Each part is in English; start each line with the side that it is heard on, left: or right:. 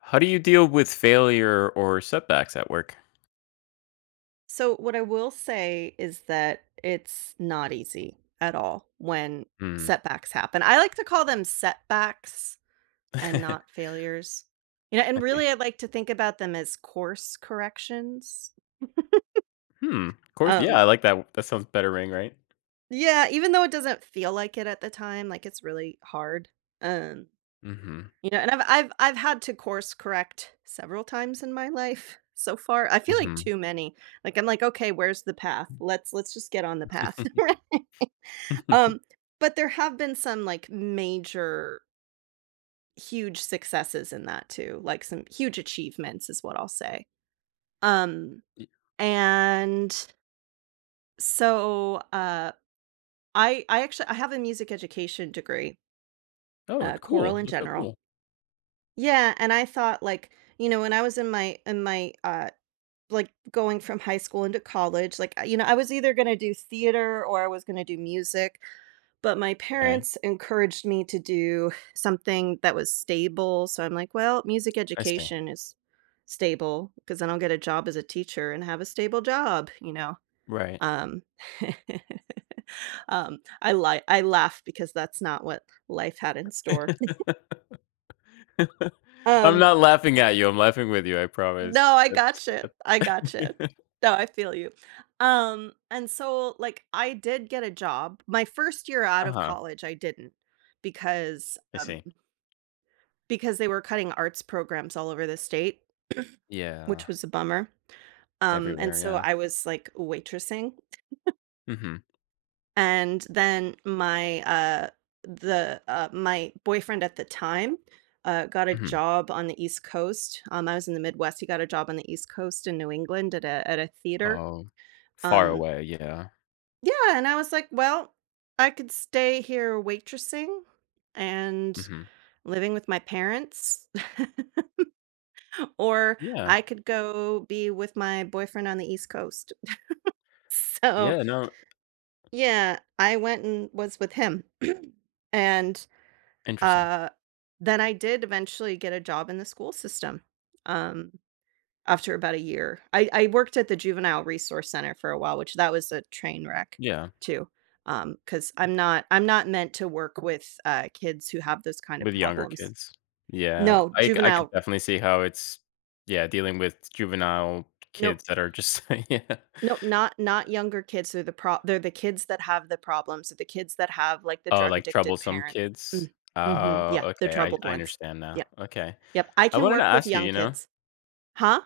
left: How do you deal with failure or setbacks at work?
right: So what I will say is that it's not easy at all when
left: Hmm.
right: setbacks happen. I like to call them setbacks and
left: I
right: not failures. You know, and
left: see.
right: really I like to think about them as course corrections.
left: Hmm. Of course. Yeah,
right: Um
left: I like that. That sounds better ring, right?
right: yeah, even though it doesn't feel like it at the time, like it's really hard. Um
left: Mhm.
right: you know, and I've had to course correct several times in my life so far. I feel like
left: Mhm.
right: too many. Like I'm like, okay, where's the path? Let's just get on the path. Um, but there have been some, like, major huge successes in that too, like, some huge achievements is what I'll say. Um,
left: Y
right: and so, uh, I actually I have a music education degree,
left: Oh,
right: choral
left: cool.
right: in
left: That's so
right: general.
left: cool.
right: Yeah, and I thought, like, you know, when I was in my, like, going from high school into college, like, you know, I was either gonna do theater or I was gonna do music. But my
left: Okay.
right: parents encouraged me to do something that was stable, so I'm like, "Well, music
left: I see.
right: education is stable, 'cause then I'll get a job as a teacher and have a stable job," you know?
left: Right.
right: Um, I laugh because that's not what life had in store.
left: I'm
right: Um
left: not laughing at you. I'm laughing with you, I
right: No,
left: promise.
right: I
left: That's
right: gotcha, I gotcha.
left: Uh-huh.
right: No, I feel you. And so, like, I did get a job. My first year out of college, I didn't because,
left: I
right: um
left: see.
right: because they were cutting arts programs all over the state, which
left: Yeah.
right: was a bummer. And
left: Everywhere,
right: so
left: yeah.
right: I was like waitressing.
left: Mhm.
right: And then my boyfriend at the time got a
left: Mhm.
right: job on the East Coast. I was in the Midwest. He got a job on the East Coast in New England at a theater.
left: Oh, far
right: Um
left: away, yeah.
right: yeah, and I was like, well, I could stay here waitressing and
left: Mhm.
right: living with my parents. Or
left: Yeah.
right: I could go be with my boyfriend on the East Coast. So,
left: Yeah, no,
right: yeah, I went and was with him. And,
left: interesting.
right: uh, then I did eventually get a job in the school system, um, after about a year. I worked at the juvenile resource center for a while, which that was a train wreck
left: Yeah.
right: too, because 'cause I'm not meant to work with, kids who have those kind of
left: With younger
right: problems.
left: kids. Yeah,
right: No,
left: I could
right: juvenile.
left: definitely see how it's yeah, dealing with juvenile
right: Nope.
left: kids that are just yeah.
right: Nope, not younger kids, they're they're the kids that have the problems. They're the kids that have, like, the
left: Oh,
right: drug
left: like
right: addicted
left: troublesome
right: parent.
left: kids?
right: Mm, mhm,
left: Oh,
right: yeah, the
left: okay, I
right: troubled
left: I
right: ones.
left: understand
right: Yeah,
left: now, okay.
right: yep, I
left: I
right: can
left: wanted to
right: work with
left: ask you,
right: young
left: you know
right: kids. Huh?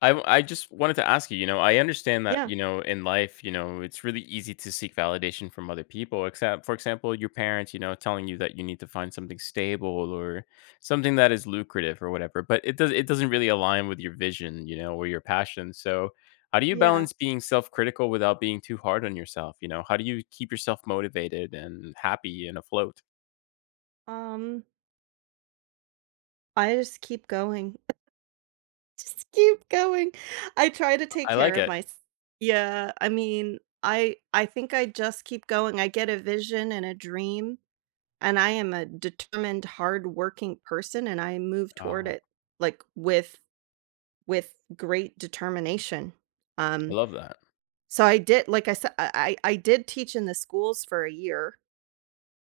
left: I w- I just wanted to ask you, you know, I understand that,
right: Yeah,
left: you know, in life, you know, it's really easy to seek validation from other people, except for example, your parents, you know, telling you that you need to find something stable or something that is lucrative or whatever, but it doesn't really align with your vision, you know, or your passion. So, how do you
right: yeah,
left: balance being self-critical without being too hard on yourself, you know? How do you keep yourself motivated and happy and afloat?
right: um, I just keep going. Just keep going. I try to take
left: I
right: care
left: like
right: of
left: it.
right: myself. Yeah, I mean, I think I just keep going. I get a vision and a dream, and I am a determined, hardworking person, and I move toward
left: Oh,
right: it, like, with great determination.
left: I
right: Um,
left: love that.
right: so I did, like I said, I did teach in the schools for a year,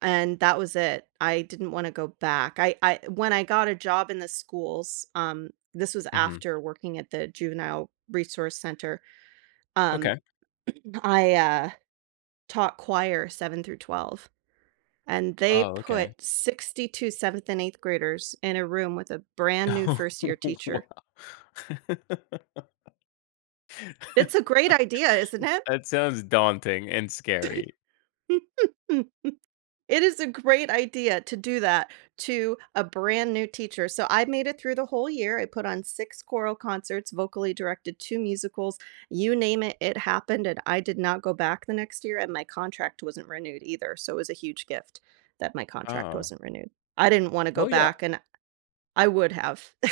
right: and that was it. I didn't want to go back. I when I got a job in the schools, this was
left: Mhm.
right: after working at the juvenile resource center. Um,
left: Okay.
right: I taught choir 7 through 12, and they
left: Oh, okay.
right: put 62 seventh and eighth graders in a room with a brand new first year teacher.
left: wow.
right: It's a great idea, isn't it?
left: That sounds daunting and scary.
right: It is a great idea to do that to a brand new teacher. So I made it through the whole year. I put on 6 choral concerts, vocally directed 2 musicals. You name it, it happened. And I did not go back the next year. And my contract wasn't renewed either. So it was a huge gift that my contract
left: Oh.
right: wasn't renewed. I didn't want to go
left: Oh, yeah.
right: back, and I would have.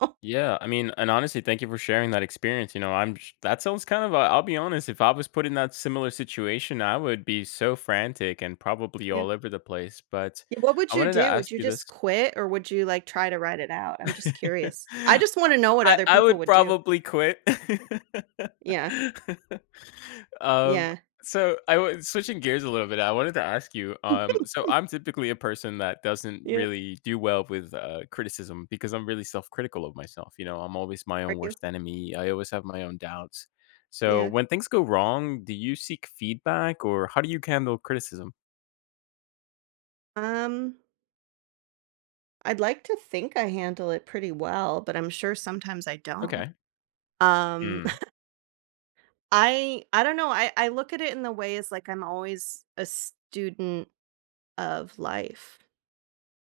right: Oh,
left: Yeah, I mean and honestly, thank you for sharing that experience, you know, I'm sh that sounds kind of I'll be honest, if I was put in that similar situation, I would be so frantic and probably
right: yeah.
left: all over the place, but
right: Yeah, what would
left: I
right: you
left: wanted to
right: do? Would
left: ask
right: you
left: you this.
right: just quit or would you like try to ride it out? I'm just curious. I just want to know what
left: I
right: other
left: I
right: people
left: would
right: would do.
left: probably quit.
right: Yeah.
left: Um,
right: Yeah.
left: so I was switching gears a little bit, I wanted to ask you, so I'm typically a person that doesn't
right: Yeah.
left: really do well with, criticism because I'm really self-critical of myself, you know? I'm always my
right: Are
left: own
right: you?
left: worst enemy. I always have my own doubts. So
right: Yeah.
left: when things go wrong, do you seek feedback or how do you handle criticism?
right: Um, I'd like to think I handle it pretty well, but I'm sure sometimes I don't.
left: Okay.
right: Um,
left: Mm,
right: I don't know. I look at it in the way as like I'm always a student of life.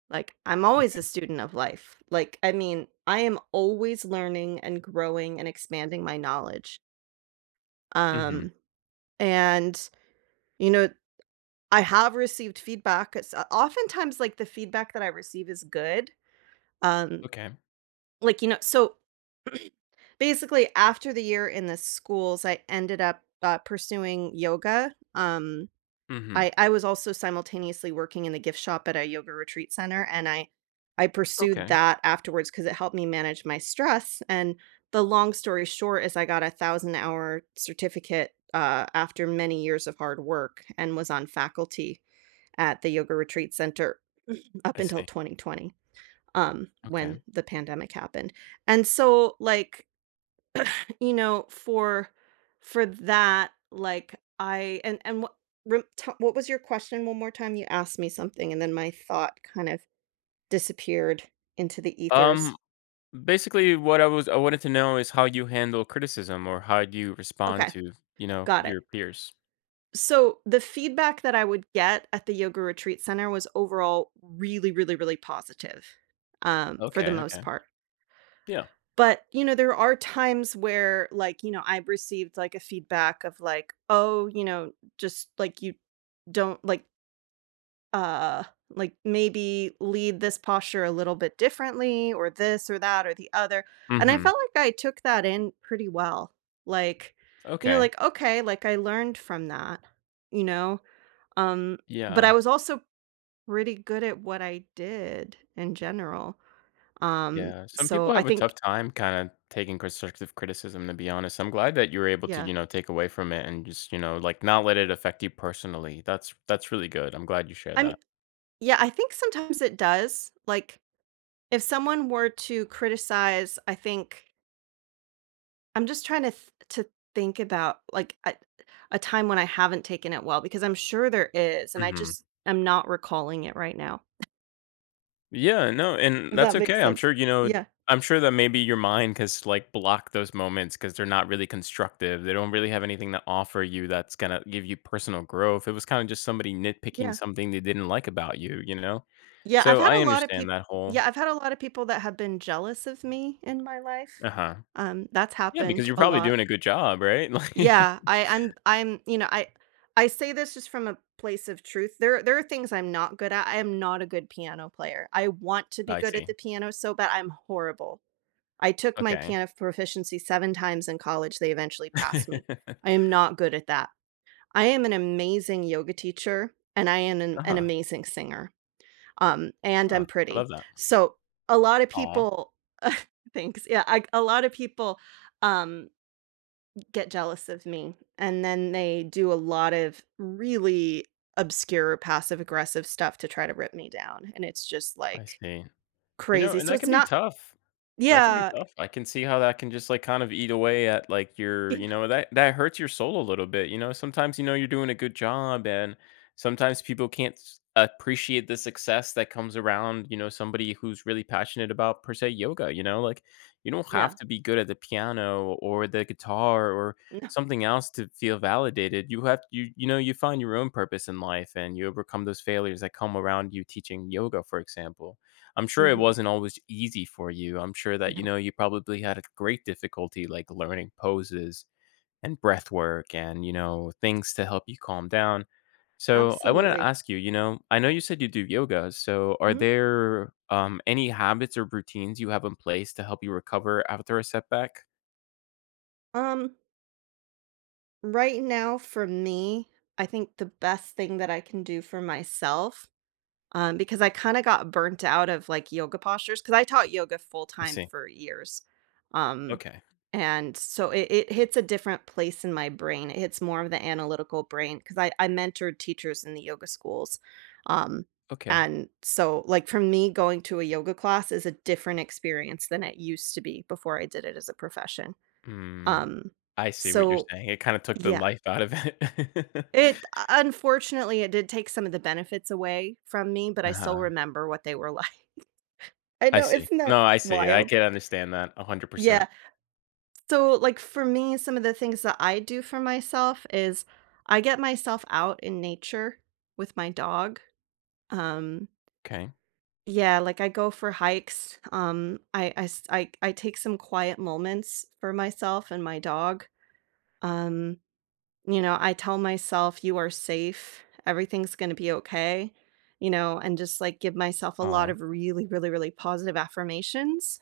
right: Like I'm always a
left: okay.
right: student of life. Like I mean, I am always learning and growing and expanding my knowledge.
left: Mhm.
right: Um, and you know, I have received feedback. It's oftentimes like the feedback that I receive is good. Um,
left: Okay.
right: Like, you know, so basically, after the year in the schools, I ended up, pursuing yoga.
left: Mhm.
right: I was also simultaneously working in the gift shop at a yoga retreat center, and I pursued
left: Okay.
right: that afterwards because it helped me manage my stress, and the long story short is I got a 1,000-hour certificate, after many years of hard work and was on faculty at the yoga retreat center up
left: I
right: until
left: see.
right: 2020, when
left: Okay.
right: the pandemic happened. And so, like, you know, for that, like, I and what rem t what was your question one more time? You asked me something, and then my thought kind of disappeared into the ethers.
left: Um Basically, what I was I wanted to know is how you handle criticism or how you respond
right: Okay,
left: to, you know,
right: got it.
left: your peers.
right: So, the feedback that I would get at the yoga retreat center was overall really, really, really positive, for the
left: Okay,
right: most
left: okay.
right: part.
left: Yeah.
right: But, you know, there are times where, like, you know, I've received, like, a feedback of, like, "Oh, you know, just, like, you don't, uh, like, maybe lead this posture a little bit differently or this or that or the other." And I
left: Mhm.
right: felt like I took that in pretty well. Like, you know,
left: Okay.
right: like, okay, like, I learned from that, you know? Um, but I
left: Yeah.
right: was also pretty good at what I did in general.
left: Yeah. Some
right: So
left: people
right: I
left: have a
right: think
left: tough time kind of taking constructive criticism to be honest. I'm glad that you were able to,
right: yeah.
left: you know, take away from it and just, you know, like not let it affect you personally. That's really good. I'm glad you shared
right: I'm
left: that.
right: yeah, I think sometimes it does. Like, if someone were to criticize, I think I'm just trying to to think about like a time when I haven't taken it well because I'm sure there is, and I
left: Mhm.
right: just am not recalling it right now.
left: Yeah, no, and
right: If
left: that's
right: that makes
left: okay. I'm
right: sense.
left: sure, you know,
right: Yeah,
left: I'm sure that maybe your mind has like blocked those moments because they're not really constructive. They don't really have anything to offer you that's gonna give you personal growth. It was kind of just somebody nitpicking
right: yeah,
left: something they didn't like about you, you know?
right: yeah. I've
left: So
right: had
left: I
right: a lot of
left: understand
right: people.
left: that
right: Yeah,
left: whole
right: I've had a lot of people that have been jealous of me in my life.
left: uh-huh.
right: That's
left: Yeah, because
right: happened
left: you're
right: a
left: probably
right: lot.
left: doing a good job, right?
right: Yeah, you know, I say this just from a place of truth. There are things I'm not good at. I am not a good piano player. I want to be
left: Like I
right: good at
left: see.
right: the piano so bad. I'm horrible. I took my
left: Okay.
right: piano proficiency 7 times in college. They eventually passed me.
left: uh-huh.
right: I am not good at that. I am an amazing yoga teacher and I am an
left: Huh.
right: amazing singer. And
left: Huh.
right: I'm
left: I love
right: pretty.
left: that.
right: So a lot of
left: Oh,
right: people, thanks. Yeah, I, a lot of people, um, get jealous of me. And then they do a lot of really obscure passive aggressive stuff to try to rip me down. And it's just
left: I
right: like
left: see. You know,
right: crazy.
left: and
right: So
left: that
right: it's
left: can be
right: not,
left: tough. That can be
right: yeah,
left: tough. I can see how that can just like kind of eat away at like your,
right: yeah,
left: you know, that hurts your soul a little bit. You know, sometimes you know you're doing a good job, and sometimes people can't appreciate the success that comes around. You know, somebody who's really passionate about per se yoga. You know, like you don't
right: yeah,
left: have to be good at the piano or the guitar or
right: no,
left: something else to feel validated. You you know you find your own purpose in life, and you overcome those failures that come around you teaching yoga, for example. I'm sure it
right: hmm
left: wasn't always easy for you. I'm sure that, you
right: no,
left: know, you probably had a great difficulty like learning poses and breath work and, you know, things to help you calm down. So I wanted to
right: absolutely.
left: ask you, you know, I know you said you do yoga. So are
right: Hmm.
left: there any habits or routines you have in place to help you recover after a setback?
right: Um, right now for me, I think the best thing that I can do for myself. Because I kinda got burnt out of, like, yoga postures because I taught yoga full
left: I
right: time
left: see.
right: for years. Um,
left: Okay.
right: and so it hits a different place in my brain. It hits more of the analytical brain because I mentored teachers in the yoga schools. Um,
left: Okay.
right: and so, like, for me, going to a yoga class is a different experience than it used to be before I did it as a profession.
left: Hmm.
right: Um,
left: I see what you're
right: so,
left: saying. It kind of took the
right: yeah.
left: life out of it.
right: It unfortunately, it did take some of the benefits away from me, but I still
left: uh-huh.
right: remember what they were like. I
left: I
right: know,
left: see.
right: isn't that
left: No, I see. I
right: wild?
left: can understand that 100%.
right: Yeah. So, like, for me, some of the things that I do for myself is I get myself out in nature with my dog. Um,
left: Okay.
right: yeah, like I go for hikes. I take some quiet moments for myself and my dog. Um, you know, I tell myself, you are safe. Everything's going to be okay, you know, and just like give myself a lot
left: Oh,
right: of really, really, really positive affirmations.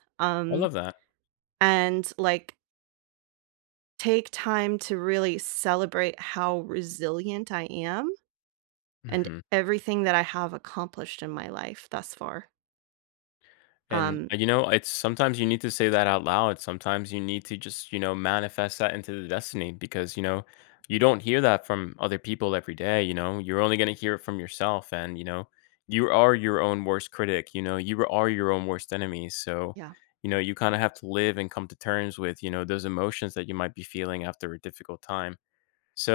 left: I love that.
right: And like take time to really celebrate how resilient I am and
left: Mhm,
right: everything that I have accomplished in my life thus far.
left: and,
right: Um,
left: you know, it's sometimes you need to say that out loud. Sometimes you need to just, you know, manifest that into the destiny because, you know,
right: Mhm,
left: you don't hear that from other people every day, you know? You're only gonna hear it from yourself and, you know, you are your own worst critic, you know? You are your own worst enemy, so,
right: yeah,
left: you know, you kinda have to live and come to terms with, you know, those emotions that you might be feeling after a difficult time.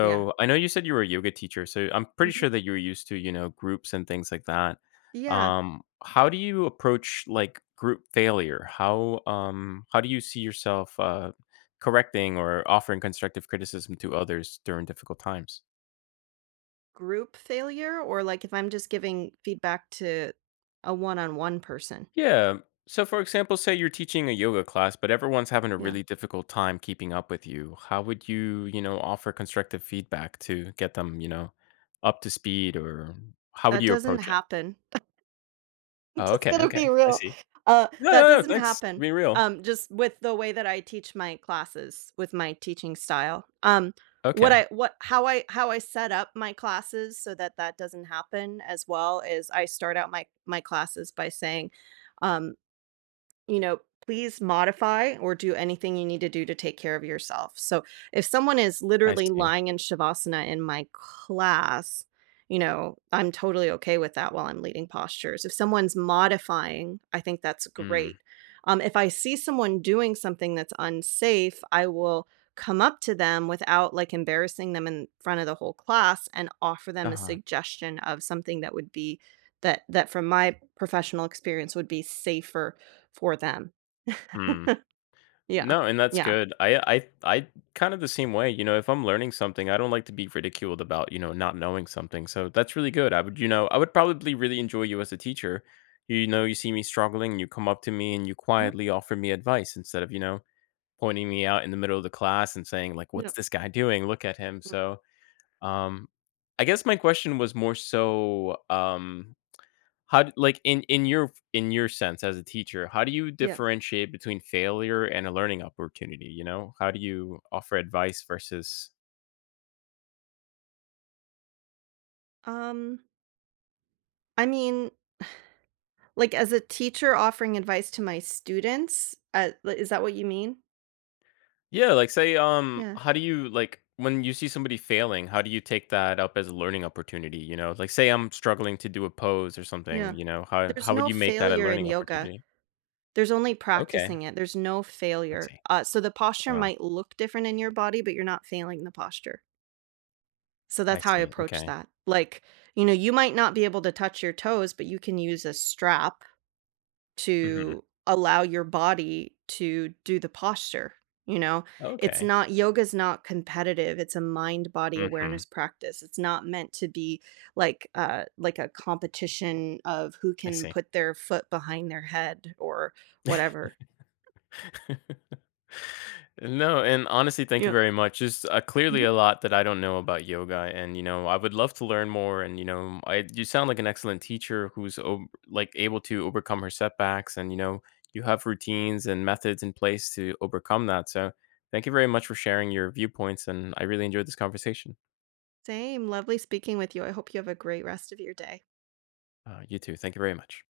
right: yeah,
left: I know you said you were a yoga teacher, so I'm pretty
right: mhm,
left: sure that you're used to, you know, groups and things like that.
right: yeah.
left: How do you approach like group failure? How do you see yourself correcting or offering constructive criticism to others during difficult times?
right: Group failure, or like if I'm just giving feedback to a one on one person.
left: Yeah. So for example, say you're teaching a yoga class, but everyone's having a
right: Yeah,
left: really difficult time keeping up with you. How would you, you know, offer constructive feedback to get them, you know, up to speed or how would
right: that
left: you
right: doesn't
left: approach it?
right: happen. I'm
left: Oh,
right: just
left: okay,
right: gonna
left: okay.
right: be
left: I
right: real.
left: see. Yeah,
right: That
left: yeah, yeah,
right: doesn't
left: thanks for
right: happen,
left: being real.
right: just with the way that I teach my classes, with my teaching style. What I
left: Okay,
right: what how I set up my classes so that that doesn't happen as well is I start out my classes by saying, um, you know, please modify or do anything you need to do to take care of yourself. So if someone is
left: I
right: literally
left: see.
right: lying in shavasana in my class, you know, I'm totally okay with that while I'm leading postures. If someone's modifying, I think that's
left: Mm,
right: great. If I see someone doing something that's unsafe, I will come up to them without like embarrassing them in front of the whole class and offer them a
left: uh-huh,
right: suggestion of something that would be that that from my professional experience would be safer for them.
left: mm.
right: Yeah,
left: No, and that's
right: yeah.
left: good. I kind of the same way, you know, if I'm learning something, I don't like to be ridiculed about, you know, not knowing something, so that's really good. I would, you know, I would probably really enjoy you as a teacher. You know, you see me struggling, you come up to me and you
right: Mhm,
left: quietly offer me advice instead of, you know, pointing me out in the middle of the class and saying like,
right: yeah,
left: "What's this guy doing? Look at him."
right: mm,
left: So, um, I guess my question was more so, How d like, in in your sense as a teacher, how do you
right: yeah.
left: differentiate between failure and a learning opportunity, you know? How do you offer advice versus
right: Um, I mean, like, as a teacher offering advice to my students, li is that what you mean?
left: Yeah, like, say,
right: Yeah,
left: how do you like, when you see somebody failing, how do you take that up as a learning opportunity, you know? Like, say I'm struggling to do a pose or something,
right: yeah.
left: you know, how
right: There's
left: how would
right: no
left: you make that a
right: failure in
left: learning
right: yoga.
left: opportunity?
right: There's only
left: Okay,
right: practicing it. There's no
left: I
right: failure.
left: see.
right: So the posture
left: Oh,
right: might look different in your body, but you're not failing the posture. So
left: I
right: that's how I
left: see,
right: approach
left: okay.
right: that. Like, you know, you might not be able to touch your toes, but you can use a strap
left: Mhm.
right: to allow your body to do the posture, you know? It's
left: Okay.
right: not yoga's not competitive, it's a mind body awareness
left: Mhm.
right: practice. It's not meant to be like a competition of who
left: I
right: can
left: see.
right: put their foot behind their head or whatever.
left: No, and honestly, thank you
right: Yeah.
left: very much. Just clearly
right: Mhm.
left: a lot that I don't know about yoga, and you know, I would love to learn more. And you know, I you sound like an excellent teacher who's like able to overcome her setbacks, and you know, you have routines and methods in place to overcome that. So, thank you very much for sharing your viewpoints, and I really enjoyed this conversation.
right: Same, lovely speaking with you. I hope you have a great rest of your day.
left: You too. Thank you very much.